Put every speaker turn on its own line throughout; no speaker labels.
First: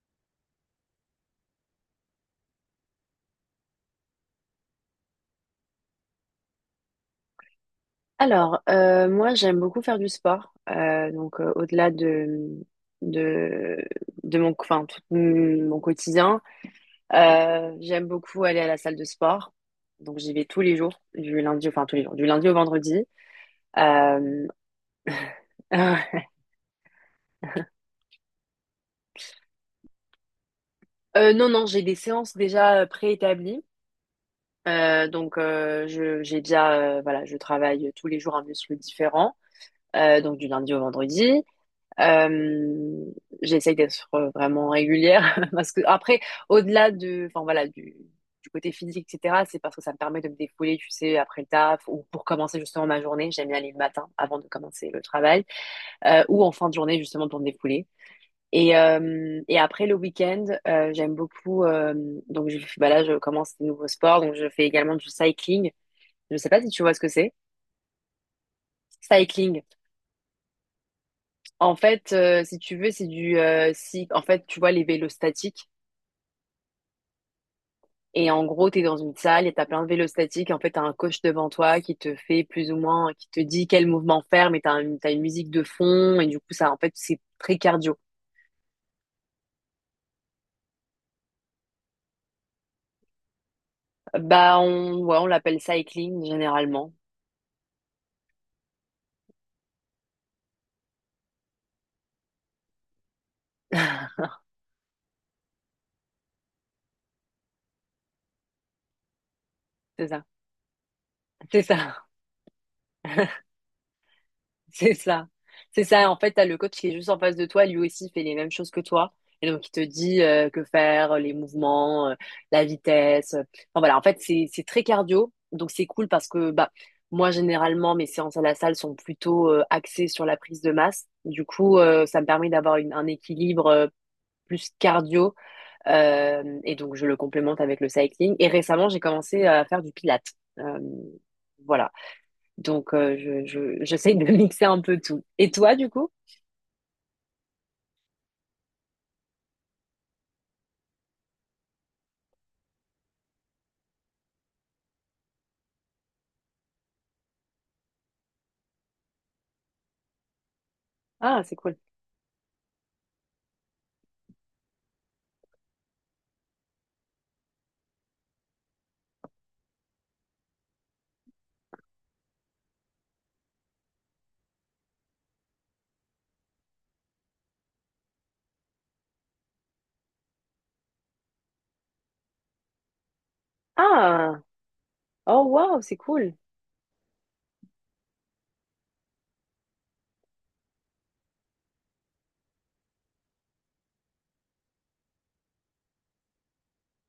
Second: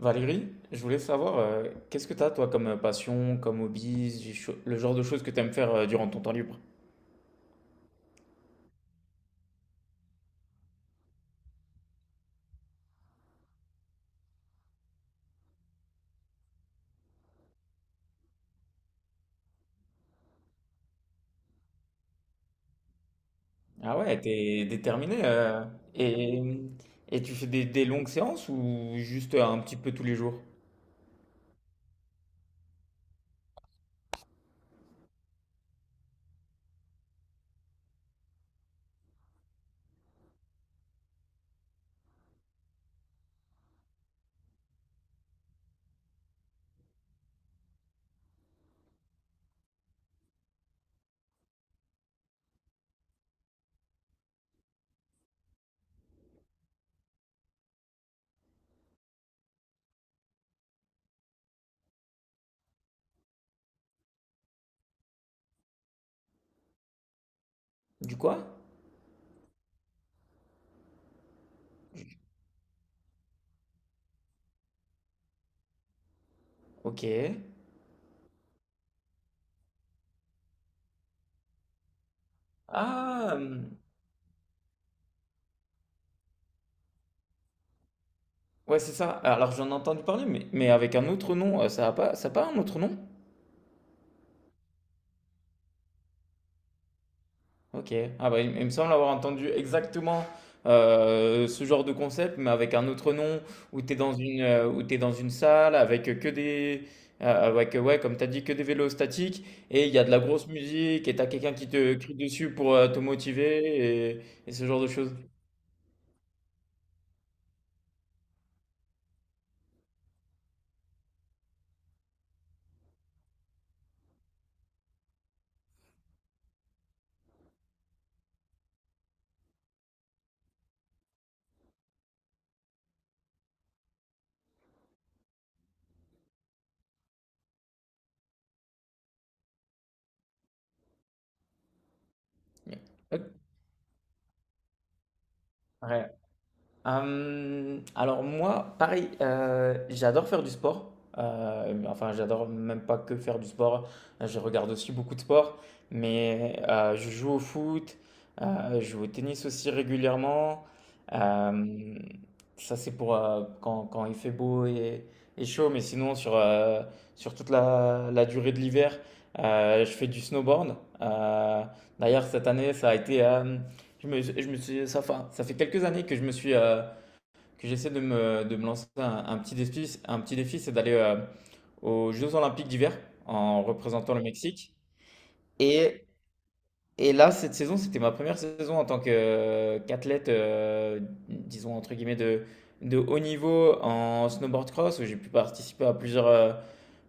Valérie, je voulais savoir, qu'est-ce que t'as toi comme passion, comme hobby, le genre de choses que t'aimes faire durant ton temps libre?
Alors, moi, j'aime beaucoup faire du sport. Donc, au-delà de, de mon, enfin, tout mon quotidien, j'aime beaucoup aller à la salle de sport. Donc, j'y vais tous les jours, du lundi, enfin, tous les jours, du lundi au vendredi.
Ah ouais,
Euh,
t'es déterminé.
euh,
et, et tu fais des longues séances ou juste un petit peu tous les jours?
non, non, j'ai des séances déjà préétablies. Donc, j'ai déjà, voilà, je travaille tous les jours un muscle différent, donc du lundi au vendredi. Euh, J'essaye d'être vraiment régulière parce que après, au-delà de, enfin voilà, du côté physique, etc., c'est parce que ça me permet de me défouler, tu sais, après le taf ou pour commencer justement ma journée. J'aime bien aller le matin avant de commencer le travail ou en fin de journée justement pour me défouler. Et après le week-end, j'aime beaucoup. Donc bah là, je commence des nouveaux sports. Donc je fais également du cycling. Je sais pas si tu vois ce que c'est.
Du quoi?
Cycling. En fait, si tu veux, c'est du si en fait tu vois les vélos statiques.
Ok.
Et en gros, tu es dans une salle et tu as plein de vélostatiques. En fait, tu as un coach devant toi qui te fait plus ou moins, qui
Ah,
te dit quel mouvement faire, mais tu as, une t'as une musique de fond. Et du coup, ça, en fait, c'est très cardio.
ouais, c'est ça. Alors j'en ai entendu parler, mais avec un autre nom, ça a pas un autre nom?
Bah, on, ouais, on l'appelle cycling généralement.
Ok. Ah bah, il me semble avoir entendu exactement ce genre de concept, mais avec un autre nom, où tu es dans une, où t'es dans une salle avec que des. Avec, ouais, comme tu as dit, que des vélos statiques, et il y a
C'est
de la
ça.
grosse musique, et tu as quelqu'un
C'est
qui te
ça.
crie dessus pour te motiver, et ce genre de
C'est
choses.
ça. C'est ça. En fait, t'as le coach qui est juste en face de toi. Lui aussi fait les mêmes choses que toi. Et donc, il te dit que faire, les mouvements, la vitesse. Enfin, voilà. En fait, c'est très cardio. Donc, c'est cool parce que, bah, moi, généralement, mes séances à la salle sont plutôt axées sur la prise de masse. Du coup, ça me permet d'avoir un équilibre plus cardio. Et donc, je le complémente avec le cycling. Et récemment, j'ai commencé à faire du pilates. Euh, voilà. Donc, j'essaye de mixer un peu tout. Et toi, du coup?
Ouais. Alors moi, pareil, j'adore faire du sport. Mais enfin, j'adore même pas que faire du sport. Je regarde aussi beaucoup de sport, mais je joue au foot, je joue au tennis aussi régulièrement.
Ah, c'est cool.
Euh, Ça, c'est pour quand il fait beau et chaud, mais sinon, sur toute la durée de l'hiver, je fais du snowboard. Euh, D'ailleurs, cette année, je me suis, ça fait quelques années que que j'essaie de de me lancer un petit défi, c'est d'aller aux Jeux Olympiques d'hiver en représentant le
Ah,
Mexique.
oh, wow, c'est
Et,
cool.
et là, cette saison, c'était ma première saison en tant que, qu'athlète, disons entre guillemets de haut niveau en snowboard cross, où j'ai pu participer à plusieurs,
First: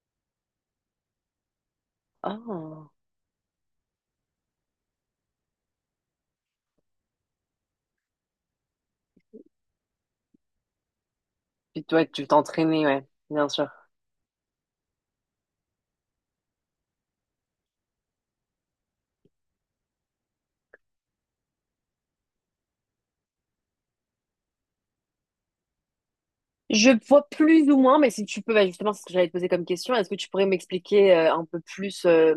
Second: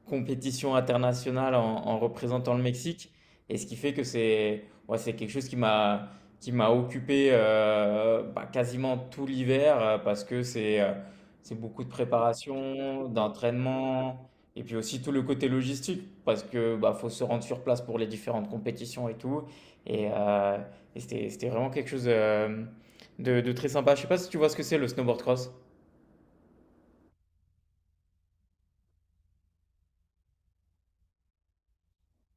compétition internationale en, en représentant le
Ah.
Mexique. Et ce qui fait que c'est ouais, c'est quelque chose qui m'a occupé bah, quasiment tout l'hiver parce que c'est
Puis
beaucoup de
toi, tu t'entraînais, ouais,
préparation,
bien sûr.
d'entraînement et puis aussi tout le côté logistique parce que bah, faut se rendre sur place pour les différentes compétitions et tout. Et, euh, et c'était c'était vraiment quelque chose de très sympa. Je sais pas si tu vois ce que c'est le snowboard cross.
Je vois plus ou moins, mais si tu peux, bah, justement, c'est ce que j'allais te poser comme question. Est-ce que tu pourrais m'expliquer un peu plus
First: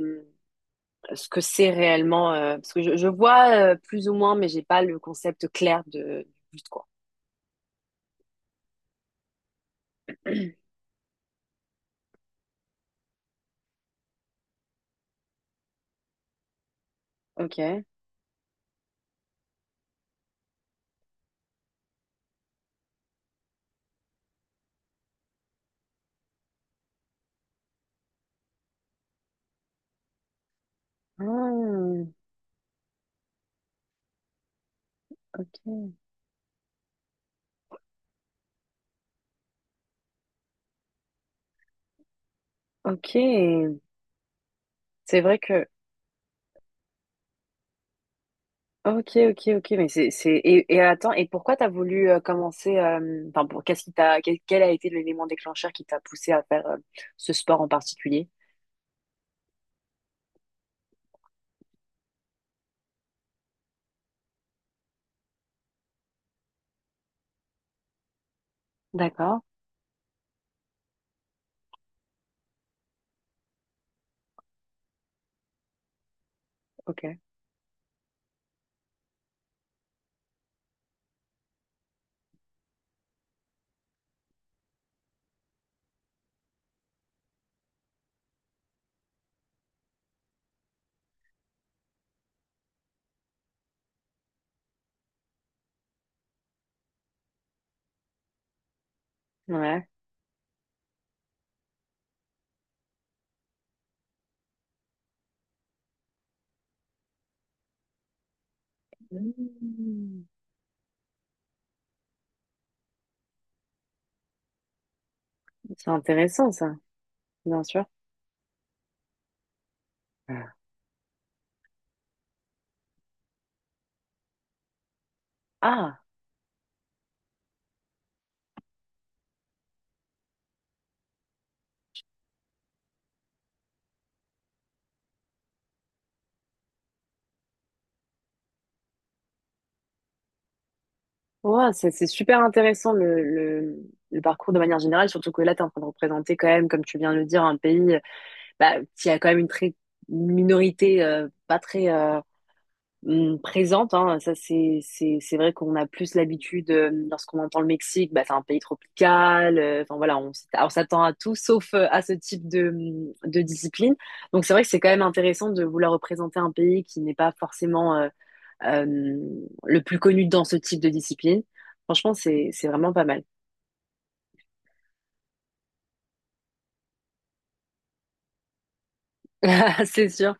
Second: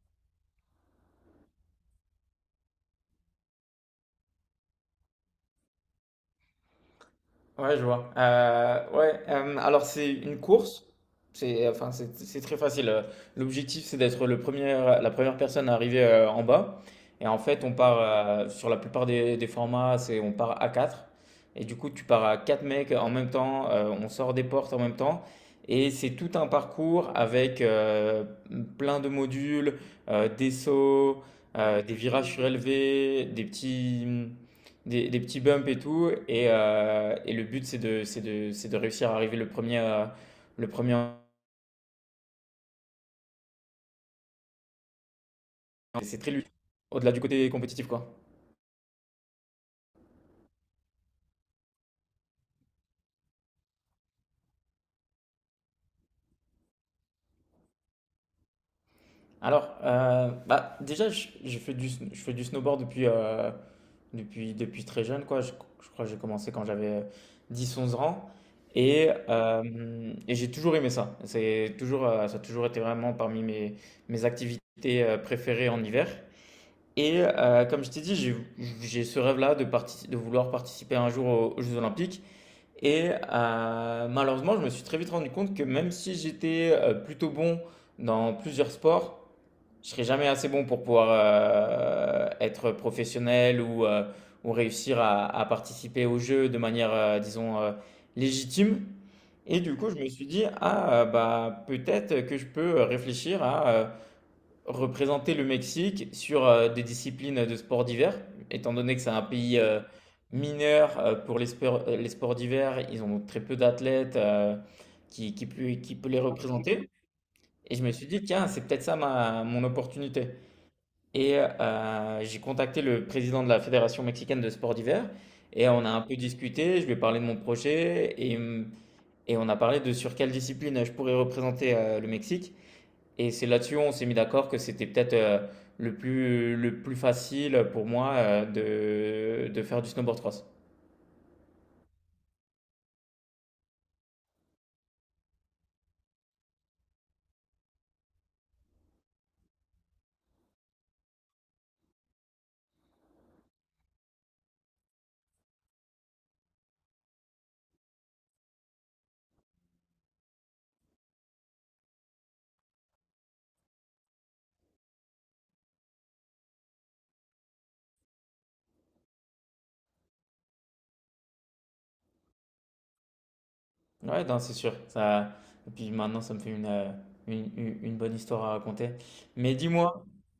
ce que c'est réellement parce que je vois plus ou moins, mais j'ai pas le concept clair de du but, quoi.
Ouais, je vois. Ouais, alors c'est une course. C'est enfin, c'est très facile. L'objectif, c'est d'être le premier, la première personne à arriver en bas. Et en fait, on
Ok.
part sur la plupart des formats, c'est on part à 4. Et du coup, tu pars à 4 mecs en même temps. On sort des portes en même temps. Et c'est tout un parcours avec plein de modules, des sauts, des
Ah,
virages surélevés, des petits bumps et
ok.
tout. Et le but, c'est de, c'est de, c'est de réussir à arriver le premier. Le premier.
Ok. C'est vrai que
C'est très ludique, au-delà du côté compétitif, quoi.
Ok, ok, ok, mais attends, et pourquoi t'as voulu commencer, enfin, pour, quel a été l'élément déclencheur qui t'a poussé à faire ce sport en particulier?
Alors, déjà, je fais du snowboard depuis, depuis très jeune, quoi. Je crois que j'ai commencé quand j'avais 10 ou 11 ans.
D'accord,
Et j'ai toujours aimé ça. Ça a toujours été vraiment parmi mes, mes activités préférées en hiver.
ok,
Comme je t'ai dit, j'ai ce rêve-là de, de vouloir participer un jour aux, aux Jeux Olympiques. Malheureusement, je me suis très vite rendu compte que même si j'étais plutôt bon dans plusieurs sports, je serais jamais assez bon pour pouvoir être professionnel ou réussir à participer aux Jeux de manière, disons, légitime. Et du
ouais.
coup, je me suis dit, ah, bah, peut-être que je peux réfléchir à représenter le Mexique sur des disciplines de sports d'hiver, étant donné que c'est un pays
Mm.
mineur pour sports les sports d'hiver, ils ont très peu d'athlètes peut
C'est
qui peut les
intéressant, ça,
représenter.
bien
Et je
sûr.
me suis dit, tiens, c'est peut-être ça ma, mon opportunité. J'ai contacté le président de la Fédération mexicaine de sports d'hiver et on a
Ah,
un peu discuté, je lui ai parlé de mon projet et on a parlé de sur quelle discipline je pourrais représenter le Mexique. Et c'est là-dessus, où on s'est mis d'accord que c'était peut-être le plus facile pour moi de faire du snowboard cross.
ouais, c'est super intéressant le parcours de manière générale, surtout que là, tu es en train de représenter quand même, comme tu viens de le dire, un pays bah, il y a quand même une minorité pas très présente. Hein. Ça, c'est vrai qu'on a plus l'habitude lorsqu'on entend le Mexique, bah, c'est un pays tropical. Enfin voilà, on s'attend à tout sauf à ce type de discipline. Donc c'est vrai que c'est quand même intéressant de vouloir représenter un pays qui n'est pas forcément euh, le plus connu dans ce type de discipline. Franchement, c'est vraiment pas mal.
Ouais, non, c'est sûr. Ça... Et puis maintenant, ça me fait une bonne histoire à raconter. Mais dis-moi,
C'est sûr.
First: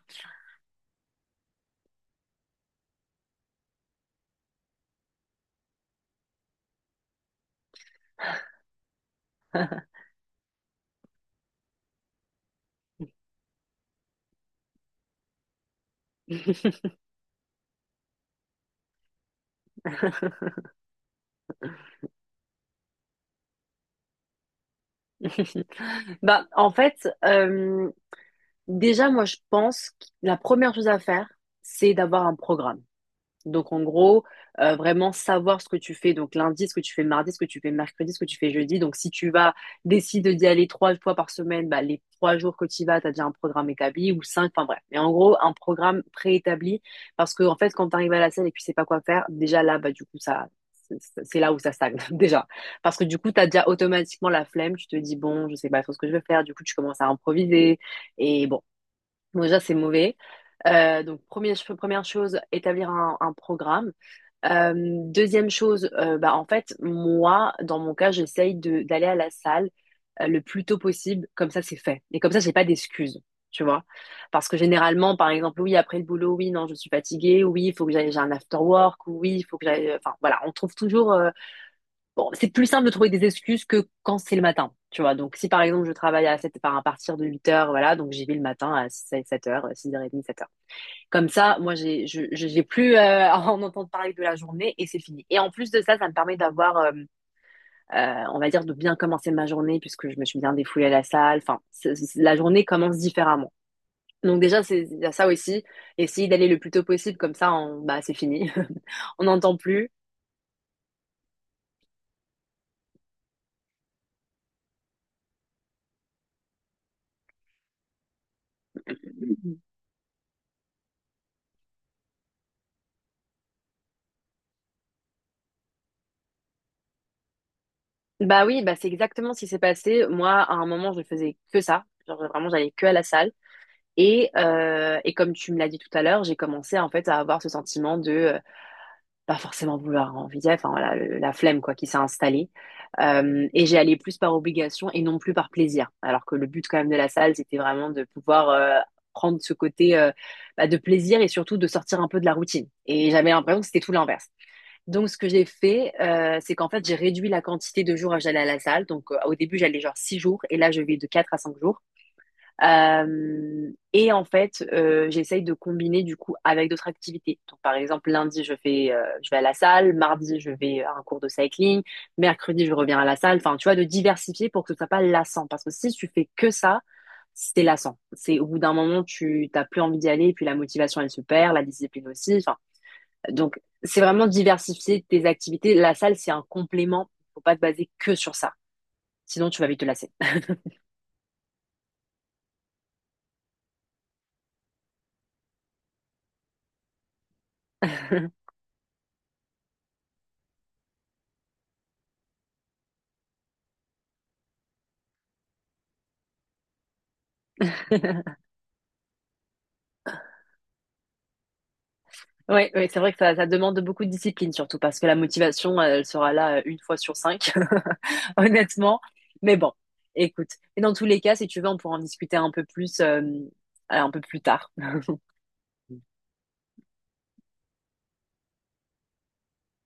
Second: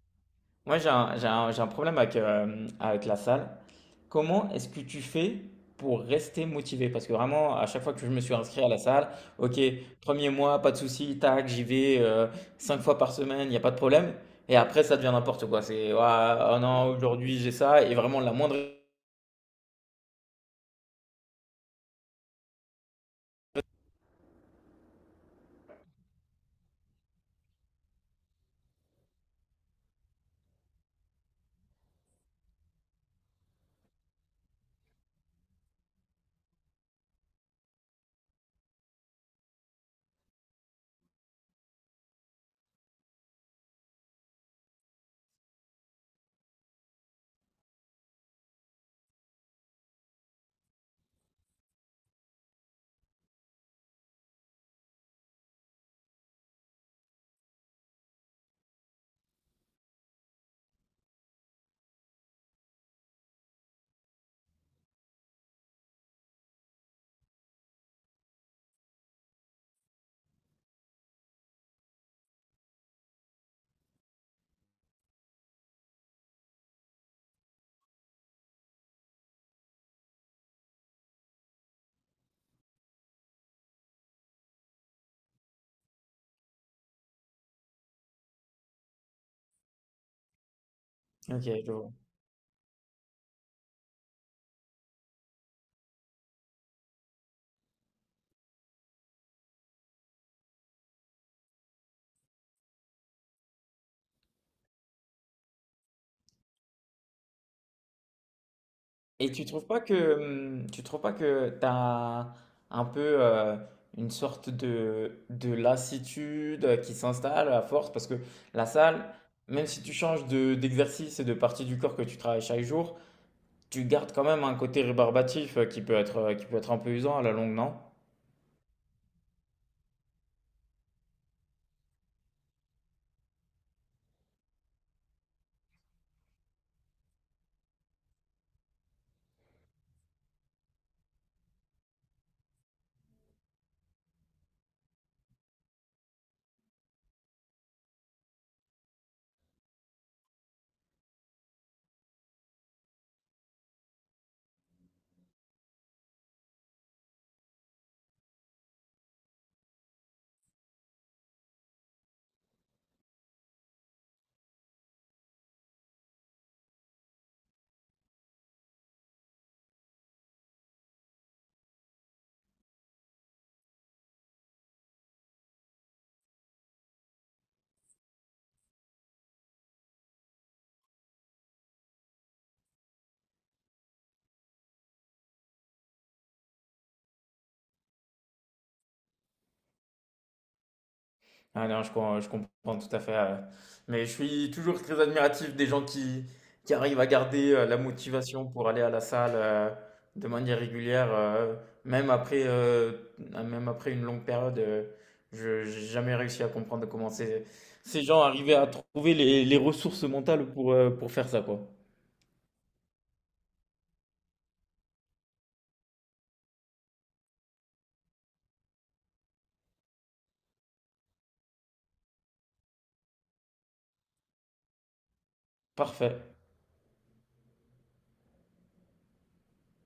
moi, j'ai un problème avec, avec la salle. Comment est-ce que tu fais pour rester motivé? Parce que vraiment, à chaque fois que je me suis inscrit à la salle, ok, premier mois, pas de souci, tac, j'y vais 5 fois par semaine, il n'y a pas de problème. Et après, ça devient n'importe quoi. C'est, ouah, oh non, aujourd'hui j'ai ça, et vraiment la moindre.
Bah, en fait, déjà, moi, je pense que la première chose à faire, c'est d'avoir un programme. Donc, en gros, vraiment savoir ce que tu fais. Donc, lundi, ce que tu fais mardi, ce que tu fais mercredi, ce que tu fais jeudi. Donc, si tu vas, décides d'y aller 3 fois par semaine, bah, les 3 jours que tu y vas, tu as déjà un programme établi ou cinq, enfin bref. Mais en gros, un programme préétabli parce que, en fait, quand tu arrives à la scène et que tu sais pas quoi faire, déjà là, bah, du coup, ça, c'est là où ça stagne, déjà. Parce que, du coup, t'as déjà automatiquement la flemme. Tu te dis, bon, je sais pas trop ce que je veux faire. Du coup, tu commences à improviser. Et bon. Donc déjà, c'est mauvais. Donc première chose, établir un programme. Euh, Deuxième chose, bah, en fait, moi, dans mon cas, j'essaye de d'aller à la salle le plus tôt possible. Comme ça, c'est fait. Et comme ça, j'ai pas d'excuses, tu vois. Parce que généralement, par exemple, oui, après le boulot, oui, non, je suis fatiguée. Oui, il faut que j'aille, j'ai un after work. Oui, il faut que j'aille. Enfin, voilà, on trouve toujours bon, c'est plus simple de trouver des excuses que quand c'est le matin, tu vois. Donc, si par exemple, je travaille à 7, enfin, à partir de 8 heures, voilà, donc j'y vais le matin à 7 heures, 6h30, 7 heures. Comme
Ok,
ça,
je
moi,
vois.
j'ai plus à en entendre parler de la journée et c'est fini. Et en plus de ça, ça me permet d'avoir, on va dire, de bien commencer ma journée puisque je me suis bien défoulée à la salle. Enfin, la journée commence différemment. Donc déjà, c'est, il y a ça aussi. Essayer d'aller le plus tôt possible, comme ça, on, bah, c'est fini. On
Et tu
n'entend
trouves pas
plus.
que tu trouves pas que t'as un peu une sorte de lassitude qui s'installe à force parce que la salle, même si tu changes de, d'exercice et de partie du corps que tu travailles chaque jour, tu gardes quand même un côté rébarbatif qui peut être un peu usant à la longue, non?
Bah oui, bah c'est exactement ce qui s'est passé. Moi, à un moment, je faisais que ça. Genre, vraiment, j'allais que à la salle. Et comme tu me l'as dit tout à l'heure, j'ai commencé en fait à avoir ce sentiment de pas forcément vouloir envie, enfin voilà, la flemme quoi qui s'est installée. Et j'ai allé plus par obligation et non plus par plaisir. Alors que le but quand même de la salle, c'était vraiment de pouvoir prendre ce côté bah, de plaisir et surtout de sortir un peu de la routine. Et j'avais l'impression que c'était tout l'inverse. Donc, ce que j'ai fait, c'est qu'en fait, j'ai réduit la quantité de jours à j'allais à la salle. Donc, au début, j'allais genre 6 jours et là, je vais de 4 à 5 jours. Et en fait, j'essaye de combiner du coup avec d'autres activités. Donc, par exemple, lundi, je vais à la salle. Mardi, je vais à un cours de cycling. Mercredi, je reviens à la salle. Enfin, tu vois, de diversifier pour que ce soit pas lassant. Parce que si tu fais que ça, c'est lassant. C'est au bout d'un moment, tu t'as plus envie d'y aller. Et puis, la motivation, elle se perd, la discipline aussi. Enfin, donc, c'est vraiment diversifier tes activités. La salle, c'est un complément. Faut pas te baser que sur ça. Sinon, tu vas vite te lasser.
Ah non, je, je comprends tout à fait. Mais je suis toujours très admiratif des gens qui arrivent à garder la motivation pour aller à la salle de manière régulière, même après, euh, même après une longue période. Je n'ai jamais réussi à comprendre comment ces, ces gens arrivaient à trouver les ressources mentales pour faire ça, quoi.
Oui, oui, c'est vrai que ça demande beaucoup de discipline, surtout parce que la motivation, elle sera là une fois sur cinq, honnêtement. Mais bon, écoute. Et dans tous les cas, si tu veux, on pourra en discuter un peu plus tard.
Parfait.